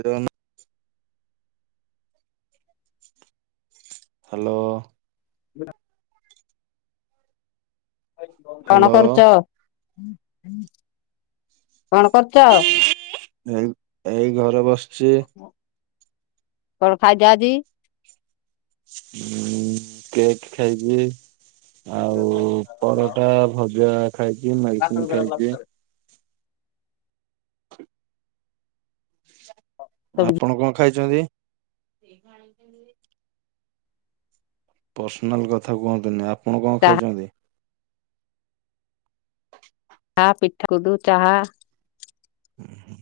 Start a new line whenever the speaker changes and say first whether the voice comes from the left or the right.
right: ଏ ରହୁନ ହ୍ୟାଲୋ।
left: ଶୁଭିଲା? କଣ
right: ହାଲୋ
left: କରୁଛ କଣ କରୁଛ?
right: ଏଇ ଏଇ ଘରେ ବସିଛି।
left: କଣ ଖାଇଚ ଆଜି।
right: ହଁ କେକ୍ ଖାଇବି। ଆଉ ପରଟା, ଭଜା ଖାଇକି ମେଡିସିନ ଖାଇକି ଆପଣ କଣ ଖାଇଛନ୍ତି? ପର୍ସନାଲ୍ କଥା କୁହନ୍ତୁନି ଆପଣ କଣ
left: ଚାହା
right: ଖାଇଛନ୍ତି?
left: ହଁ ପିଠା କୁଦୁ ଚାହା
right: ହୁଁ।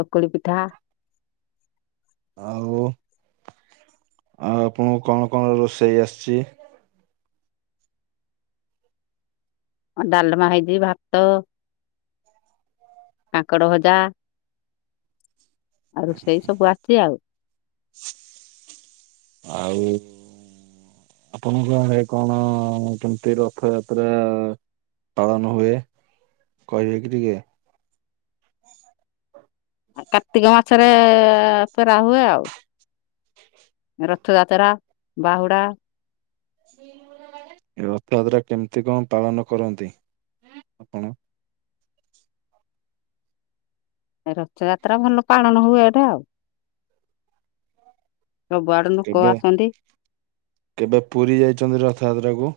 left: ଚକୁଳି ପିଠା।
right: ଆଉ‌। ଆଉ ଆପଣଙ୍କୁ କଣ କଣ ରୋଷେଇ ଆସିଛି?
left: ଡାଲମା ହେଇଛି, ଭାତ କାଙ୍କଡ ଭଜା ଆ ରୁସେଇ ସବୁ ଆଛି ଆଉ।
right: ଆଉ। ଆପଣଙ୍କ ହେ କଣ କେମତି ରଥଯାତ୍ରା ପାଳନ ହୁଏ କହିବେକି ଟିକେ।
left: କାର୍ତ୍ତିକ ମାସରେ ପେରା ହୁଏ ଆଉ। ରଥଯାତ୍ରା, ବାହୁଡା
right: [unintelligible] ଏ ରଥଯାତ୍ରା କେମିତି କଣ ପାଳନ କରନ୍ତି ଆପଣ? କଣ
left: ଏ ରଥଯାତ୍ରା ଭଲ ପାଳନ ହୁଏ ଏଟା ଆଉ। ସବୁଆଡୁ ଲୋକ
right: କେବେ
left: ଆସନ୍ତି।
right: କେବେ ପୁରୀ ଯାଇଛନ୍ତି ରଥଯାତ୍ରାକୁ?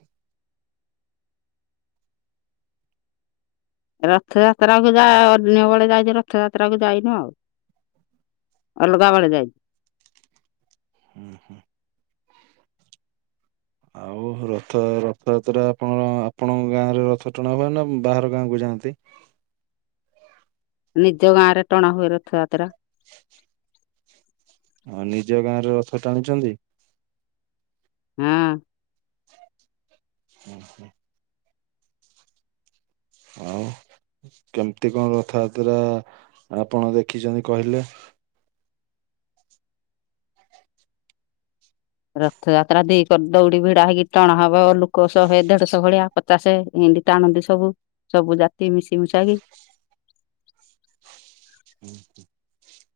left: ରଥଯାତ୍ରା କ ଯା ଅନ୍ୟ ବେଳେ ଯାଇଛି ରଥଯାତ୍ରା କୁ ଯାଇନୁ ଆଉ। ଅଲଗାବେଳେ ଯାଇଛି।
right: ହୁଁ, ହୁଁ। ଆଉ ରଥ ରଥଯାତ୍ରା ଆପଣ ଆପଣଙ୍କ ଗାଁ ରେ ରଥ ଟଣା ହୁଏ ନା ବାହାର ଗାଁକୁ ଯାଆନ୍ତି?
left: ନିଜ ଗାଁ ରେ ଟଣା ହୁଏ ରଥଯାତ୍ରା।
right: [inaudible] ହଁ ନିଜ ଗାଁ ରେ ରଥ ଟାଣୁଛନ୍ତି?
left: ହଁ।
right: ହୁଁ, ହୁଁ। ଆଉ। କେମିତି କଣ ରଥଯାତ୍ରା ଆପଣ ଦେଖିଛନ୍ତି କହିଲେ?
left: ରଥଯାତ୍ରା ଦେଇି କରି ଦୌଡି ଭିଡା ହେଇକି ଟଣା ହବ ଲୋକ ଶହେ, ଦେଢଶହ ଭଳିଆ। ପଚାଶେ ଏନ୍ତୀ ଟାଣନ୍ତି ସବୁ ସବୁ ଜାତି ମିଶିମୁଶାକି।
right: ଓ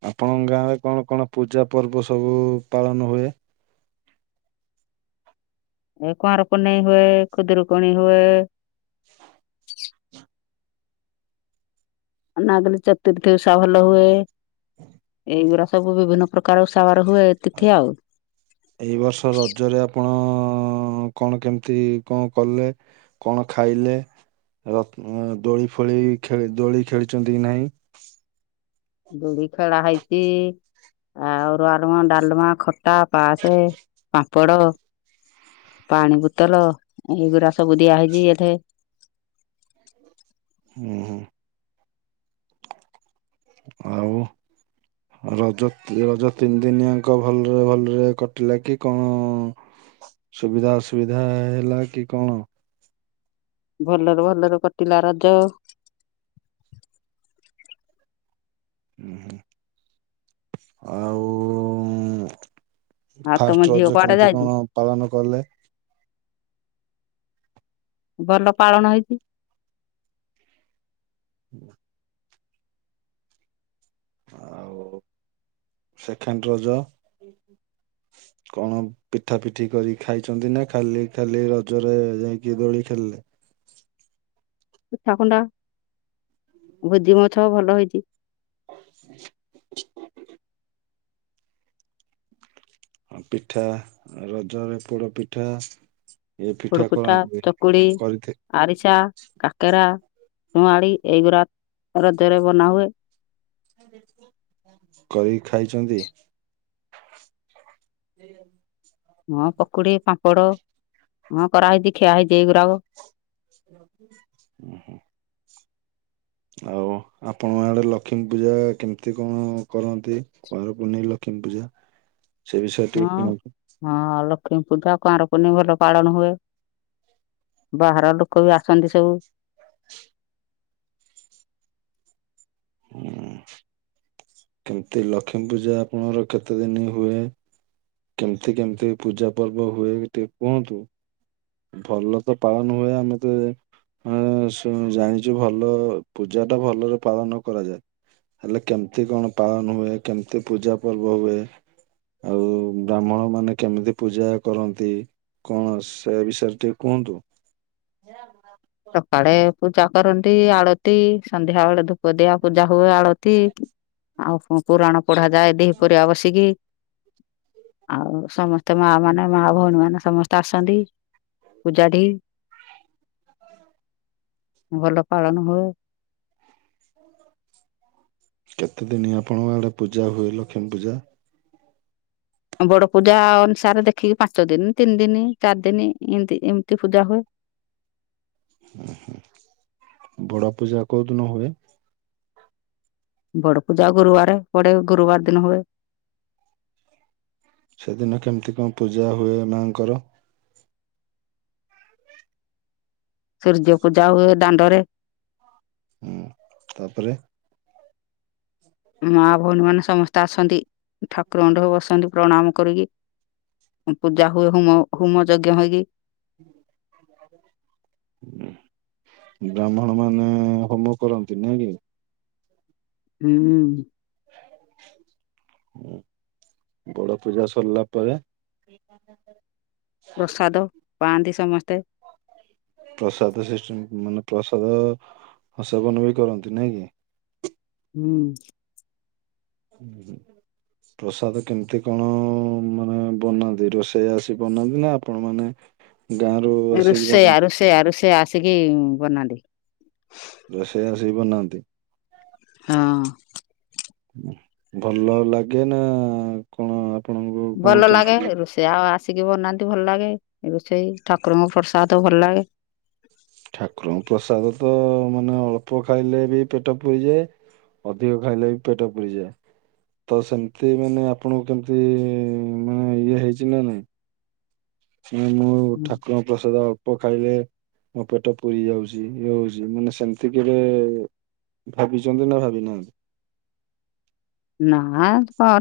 right: ଆପଣଙ୍କ ଗାଁ ରେ କଣ କଣ ପୂଜା ପର୍ବ ସବୁ ପାଳନ ହୁଏ?
left: ଏ କୁଆଁର ପୁନେଇ ହୁଏ ଖୁଦୁରୁକୁଣି ହୁଏ। ନାଗରଚତୁର୍ଥୀ ଉଷା ଭଲ ହୁଏ। ଏଇଗୁରା ସବୁ ବିଭିନ୍ନ ପ୍ରକାର ଉସାବାର ହୁଏ ଏତିଥି ଆଉ।
right: ଏଇ ବର୍ଷ ରଜରେ ଆପଣ କଣ କେମିତି କଣ କଲେ? କଣ ଖାଇଲେ ରନ ଦୋଳି ଫୋଳି ଖେଳି ଦୋଳି ଖେଳିଚନ୍ତି କି ନାହିଁ
left: ଦୁଲି ଖେଳା ହେଇଚି ଆଉ ଅରୁଆ ଆରମା, ଡାଲମା, ଖଟା, ପାସେ, ପାମ୍ପଡ଼ ପାଣି ବୁତଲ ଏଇଗୁରା ସବୁ ଦିଆ ହେଇଛି ଏଠେ।
right: ହୁଁ ହୁଁ। ଆଉ ରଜ ରଜ ତିନି ଦିନିଆଙ୍କ ଭଲରେ ଭଲରେ କଟିଲା କି କଣ? ସୁବିଧା ଅସୁବିଧା ହେଲା କି କଣ?
left: ଭଲରେ ଭଲରେ କଟିଲା ରଜ।
right: ଉଁହୁଁ ଆଉ
left: ଆଉ ତମ
right: ଫାଷ୍ଟ
left: ଝିଅ
right: ରଜ
left: କୁଆଡେ
right: କେମିତି
left: ଯାଇଛି
right: କଣ ପାଳନ କଲେ?
left: ଭଲ ପାଳନ ହେଇଚି।
right: ହୁଁ। ଆଉ ସେଖେଣ୍ଡ ରଜ? କଣ ପିଠା ପିଠି କରି ଖାଇଛନ୍ତି ନା ଖାଲି ଖାଲି ରଜରେ ଯାଇକି ଦୋଳି ଖେଳିଲେ?
left: ପଠା ଖଣ୍ଡା ଭୋଜିମଛ ଭଲ ହେଇଚି।
right: ପିଠା ରଜରେ ପୋଡ଼ ପିଠା ଏଇ ପିଠା
left: ପୋଡପିଠା
right: କରନ୍ତି
left: ଚକୁଳି
right: କରିଥେ
left: ଆରିସା କାକେରା ନୁଆଡି ଏଇଗୁଡ଼ା ରଜରେ ବନାହୁଏ।
right: କରିକି ଖାଇଚନ୍ତି?
left: ହଁ ପକୁଡି, ପାମ୍ପଡ଼ ହଁ କରାହେଇଚି ଖିଆ ହେଇଚି ଏଇଗୁରାକ
right: ଉଁହୁଁ। ଆଉ ଆପଣ ଆଡେ ଲକ୍ଷ୍ମୀ ପୂଜା କେମତି କଣ କରନ୍ତି? କୁଆଁର ପୁନେଇ ଲକ୍ଷ୍ମୀ ପୂଜା ସେ ବିଷୟରେ
left: ହଁ
right: ଟିକେ କୁହନ୍ତୁ?
left: ହଁ ଲକ୍ଷ୍ମୀ ପୂଜା କୁଆଁର ପୁନେଇ ଭଲ ପାଳନ ହୁଏ। ବାହାର ଲୁ କୋ ବି ଆସନ୍ତି ସବୁ।
right: କେମତି ଲକ୍ଷ୍ମୀ ପୂଜା ଆପଣଙ୍କର କେତେ ଦିନ ହୁଏ? କେମତି କେମତି ପୂଜା ପର୍ବ ହୁଏ ଟିକେ କୁହନ୍ତୁ? ଭଲ ତ ପାଳନ ହୁଏ ଆମେ ତ ହଁ ଶୁଣୁ ଜାଣିଚୁ ଭଲ ପୂଜାଟା ଭଲରେ ପାଳନ କରାଯାଏ। ହେଲେ କେମତି କଣ ପାଳନ ହୁଏ କେମତି ପୂଜା ପର୍ବ ହୁଏ? ଆଉ ବ୍ରାହ୍ମଣ ମାନେ କେମିତି ପୂଜା କରନ୍ତି କଣ ସେ ବିଷୟରେ ଟିକେ କୁହନ୍ତୁ?
left: ସକାଳେ ପୂଜା କରନ୍ତି ଆଳତି ସନ୍ଧ୍ୟା ବେଳେ ଧୂପ ଦିଆ ପୂଜା ହୁଏ ଆଳତି ଆଉ ପୁରାଣ ପଢା ଯାଏ ଦିହିପରିଆ ବସିକି ଆଉ ସମସ୍ତେ ମା ମାନେ ମା ଭଉଣୀ ମାନେ ସମସ୍ତେ ଆସନ୍ତି ପୂଜାଠି ଭଲ ପାଳନ ହୁଏ।
right: କେତେ ଦିନି ଆପଣଙ୍କ ଆଡ଼େ ପୂଜା ହୁଏ ଲକ୍ଷ୍ମୀ ପୂଜା?
left: ବଡ଼ ପୂଜା ଅନୁସାରେ ଦେଖିକି ପାଞ୍ଚ ଦିନି ତିନି ଦିନି ଚାରି ଦିନି ଏମତି ଏମିତି ପୂଜା ହୁଏ।
right: ବଡ଼ ପୂଜା କୋଉ ଦିନ ହୁଏ?
left: ବଡ ପୂଜା ଗୁରୁବାରରେ ପଡେ ଗୁରୁବାର ଦିନ ହୁଏ।
right: ସେଦିନ କେମିତି କଣ ପୂଜା ହୁଏ ମାଆଙ୍କର?
left: ସୂର୍ଯ୍ୟ ପୂଜା ହୁଏ ଦାଣ୍ଡରେ।
right: ଉଁ ତାପରେ
left: ମା ଭଉଣୀ ମାନେ ସମସ୍ତେ ଆସନ୍ତି ଠାକୁର [unintelligible] ବସନ୍ତି ପ୍ରଣାମ କରିକି। ପୂଜା ହୁଏ ହୁମ ହୁମ ଯଜ୍ଞ ହେଇକି [inaudible]
right: ବ୍ରାହ୍ମଣ ମାନେ ହୋମ କରନ୍ତି, ନାଇଁ କି?
left: ହୁଁ।
right: ବଡ ପୂଜା ସରିଲା ପରେ
left: ପ୍ରସାଦ ପାଆନ୍ତି ସମସ୍ତେ।
right: ପ୍ରସାଦ ସିଷ୍ଟ ମାନେ ପ୍ରସାଦ ହଁ ସେବନ ବି କରନ୍ତି ନାଇଁ କି?
left: ହୁଁ।
right: ହୁଁ ପ୍ରସାଦ କେମିତି କଣ ମାନେ ବନାନ୍ତି? ରୋଷେଇ ଆସି ବନାନ୍ତି ନା ଆପଣ ମାନେ ଗାଁ ରୁ ଆସିକି
left: ରୋଷେଇଆ
right: ବନାନ୍ତି
left: ରୋଷେଇଆ ରୋଷେଇଆ ଆସିକି ବନାନ୍ତି।
right: ରୋଷେଇଆ ଆସିକି ବନାନ୍ତି।
left: ହଁ।
right: ଭଲ ଲାଗେ ନା କଣ ଆପଣଙ୍କୁ କଣ କେମିତି ଲା?
left: ସେ ଆଉ ଆସିକି ବନାନ୍ତି ଭଲ ଲାଗେ। ରୋଷେଇ ଠାକୁରଙ୍କ ପ୍ରସାଦ ଭଲ ଲାଗେ।
right: ଠାକୁରଙ୍କ ପ୍ରସାଦ ତ ମାନେ ଅଳ୍ପ ଖାଇଲେ ବି ପେଟ ପୁରିଯାଏ। ଅଧିକ ଖାଇଲେ ବି ପେଟ ପୁରିଯାଏ। ତ ସେମତି ମାନେ ଆପଣଙ୍କୁ କେମିତି ମାନେ ଇଏ ହେଇଚି ନା ନାଇଁ? ମାନେ ମୁଁ
left: ହୁଁ
right: ଠାକୁରଙ୍କ ପ୍ରସାଦ ଅଳ୍ପ ଖାଇଲେ ମୋ ପେଟ ପୁରି ଯାଉଚି ଇଏ ହଉଚି ମାନେ ସେମତି କେଭେ ଭାବିଚନ୍ତି ନା ଭାବିନାହାନ୍ତି?
left: ନା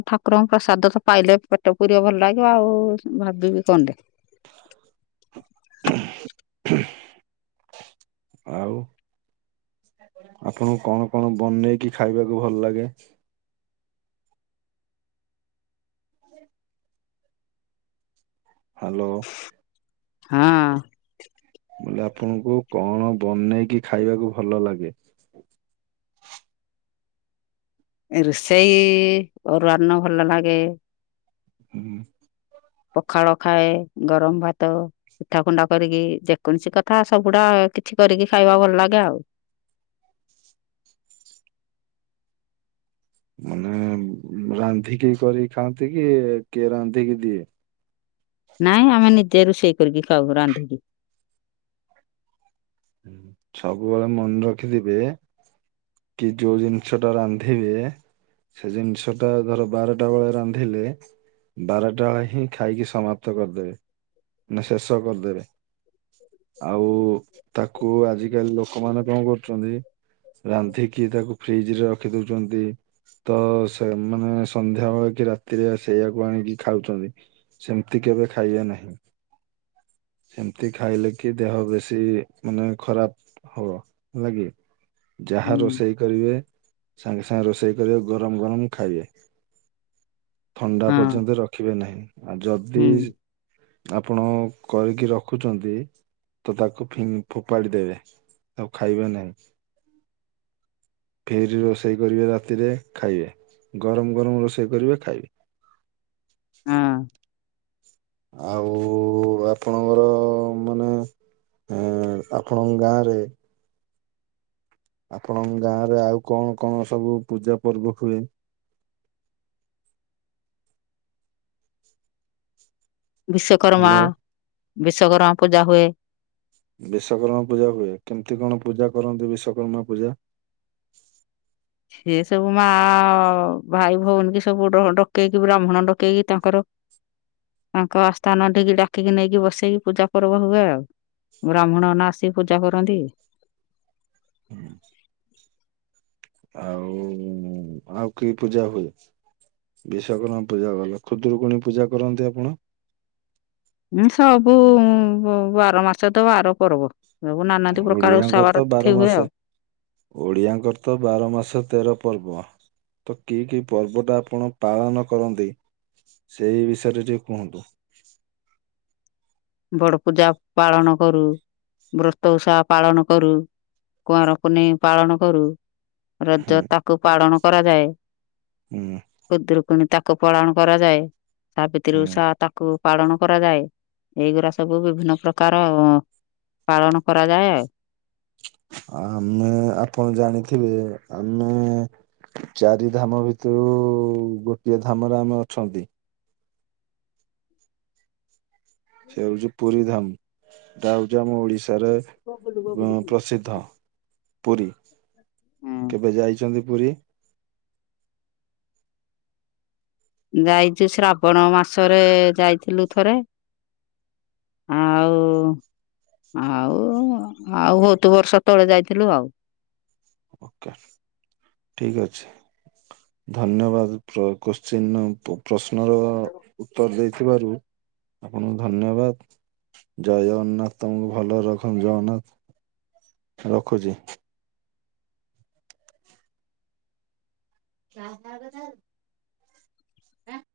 left: ଠାକୁରଙ୍କୁ ପ୍ରସାଦ ତ ପାଇଲେ ପେଟ ପୁରିବ ଭଲ ଲାଗିବ ଆଉ ଭାବିବି କଣ ଟେ। [inaudible]
right: ଆଉ ଆପଣଙ୍କୁ କଣ କଣ ବନେଇକି ଖାଇବାକୁ ଭଲ ଲାଗେ? ହାଲୋ।
left: ହଁ।
right: ମୁଁ କହିଲି ଆପଣଙ୍କୁ କଣ ବନେଇକି ଖାଇବାକୁ ଭଲ ଲାଗେ?
left: ରୋଷେଇ ଅରୁଆ ଅନ୍ନ ଭଲ ଲାଗେ।
right: ହୁଁ ହୁଁ।
left: ପଖାଳ ଖାଏ, ଗରମ ଭାତ। ପିଠା କୁଣ୍ଡା କରିକି, ଯେକୌଣସି କଥା ସବୁଡା କିଛି କରିକି ଖାଇବାକୁ ଭଲ ଲାଗେ ଆଉ।
right: ମାନେ ରାନ୍ଧିକି କରିକି ଖାଆନ୍ତି କି କିଏ ରାନ୍ଧିକି ଦିଏ?
left: ନାଇଁ ଆମେ ନିଜେ ରୋଷେଇ କରିକି ଖାଉ ରାନ୍ଧିକି।
right: ସବୁବେଳେ ମନେ ରଖିଥିବେ କି ଯୋଉ ଜିନିଷ ଟା ରାନ୍ଧିବେ ସେଇ ଜିନିଷ ଟା ଧର ବାରଟା ବେଳେ ରାନ୍ଧିଲେ ବାରଟା ବେଳେ ହିଁ ଖାଇକି ସମାପ୍ତ କରିଦେବେ। ମାନେ ଶେଷ କରିଦେବେ। ଆଉ ତାକୁ ଆଜିିକାଲି ଲୋକମାନେ କଣ କରୁଚନ୍ତି ରାନ୍ଧିକି ତାକୁ ଫ୍ରିଜ ରେ ରଖି ଦଉଚନ୍ତି। ତ ସେମାନେ ସନ୍ଧ୍ୟା ବେଳେ କି ରାତିରେ ସେଇଆକୁ ଆଣିକି ଖାଉଚନ୍ତି। ସେମିତି କେବେ ଖାଇବା ନାହିଁ। ସେମିତି ଖାଇଲେ କି ଦେହ ବେଶୀ ମାନେ ଖରାପ ହବ ହେଲା କି?
left: ହୁଁ
right: ଯାହା ରୋଷେଇ କରିବେ ସାଙ୍ଗେ ସାଙ୍ଗେ ରୋଷେଇ କରିବେ ଗରମ ଗରମ ଖାଇବେ ଥଣ୍ଡା
left: ହଁ
right: ପର୍ଯ୍ୟନ୍ତ ରଖିବେ ନାହିଁ ଆଉ ଯଦି
left: ହୁଁ
right: ଆପଣ କରିକି ରଖୁଛନ୍ତି ତ ତାକୁ ଫି ଫୋପାଡି ଦେବେ ଆଉ ଖାଇବେ ନାହିଁ
left: [inaudible]
right: ଫେରି ରୋଷେଇ କରିବେ ରାତିରେ ଖାଇବେ ଗରମ ଗରମ ରୋଷେଇ କରିବେ ଖାଇବେ
left: ହଁ
right: ଆଉ ଆପଣଙ୍କର ମାନେ ହଁ ଆପଣଙ୍କ ଗାଁରେ ଆପଣଙ୍କ ଗାଁ ରେ ଆଉ କଣ କଣ ସବୁ ପୂଜା ପର୍ବ ହୁଏ
left: ବିଶ୍ଵକର୍ମା
right: ହ୍ୟାଲୋ
left: ବିଶ୍ଵକର୍ମା ପୂଜା ହୁଏ।
right: ବିଶ୍ଵକର୍ମା ପୂଜା ହୁଏ କେମିତି କଣ ପୂଜା କରନ୍ତି ବିଶ୍ଵକର୍ମା ପୂଜା
left: ଏ ସବୁ ମା ଭାଇ ଭଉଣୀ କି ସବୁ ଡକେଇକି ବ୍ରାହ୍ମଣ ଡକେଇକି ତାଙ୍କର ତାଙ୍କ ଆ ସ୍ଥାନ ଟିକି ଡାକିକି ନେଇକି ବସେଇକି ପୂଜା ପର୍ବ ହୁଏ ଆଉ ବ୍ରାହ୍ମଣ ନନା ଆସି ପୂଜା କରନ୍ତି
right: ହୁଁ ଆଉ ଆଉ କି ପୂଜା ହୁଏ ବିଶ୍ୱଵକର୍ମା ପୂଜା ଗଲା ଖୁଦୁରୁକୁଣୀ ପୂଜା କରନ୍ତି ଆପଣ
left: ହଁ ସବୁ ବାର ମାସ ତ ବାର ପର୍ବ ସବୁ ନାନାଦି ପ୍ରକାର ଉଷାାବାର ତିଥି ହୁଏ ଆଉ
right: ଓଡ଼ିଆଙ୍କର ତ ବାର ମାସ ତେର ପର୍ବ ତ କି କି ପର୍ବ ଟା ଆପଣ ପାଳନ କରନ୍ତି ସେଇ ବିଷୟରେ ଟିକେ କୁହନ୍ତୁ
left: ବଡ ପୂଜା ପାଳନ କରୁ ବ୍ରତ ଉସାପାଳନ କରୁ କୁଆଁରପୁନେଇଁ ପାଳନ କରୁ
right: ହୁଁ
left: ରଜ ତାକୁ ପାଳନ କରାଯାଏ
right: ହୁଁ
left: କୁଦରୁକୁଣୀ ତାକୁ ପାଳନ କରାଯାଏ ସାବିତ୍ରୀ
right: ହୁଁ
left: ଓଷା ତାକୁ ପାଳନ କରାଯାଏ ଏଇଗୁରା ସବୁ ବିଭିନ୍ନ ପ୍ରକାର ପାଳନ କରାଯାଏ ଆଉ
right: ଆମେ ଆପଣ ଜାଣିଥିବେ ଆମେ ଚାରି ଧାମ ଭିତରୁ ଗୋଟିଏ ଧାମରେ ଆମେ ଅଛନ୍ତି ସେ ହଉଛି ପୁରୀ ଧାମ ସେଟା ହଉଛି ଆମ ଓଡିଶାରେ ପ୍ରସିଦ୍ଧ ପୁରୀ
left: ଆଉ।
right: କେବେ ଯାଇଛନ୍ତି ପୁରୀ?
left: ଯାଇଛି ଶ୍ରାବଣ ମାସରେ ଯାଇଥିଲୁ ଥରେ ଆଉ ଆଉ ଆଉ ହହୁତ ବର୍ଷ ତଳେ ଯାଇଥିଲୁ ଆଉ
right: ଓକେ ଠିକ ଅଛି ଧନ୍ୟବାଦ କୋଶ୍ଚିନ୍ ଅ ପ ପ୍ରଶ୍ନର ଉତ୍ତର ଦେଇଥିବାରୁ ଆପଣଙ୍କୁ ଧନ୍ୟବାଦ ଜୟ ଜଗନ୍ନାଥ ତମକୁ ଭଲରେ ରଖନ୍ତୁ ଜଗନ୍ନାଥ ରଖୁଛି [inaudible] ଆଁ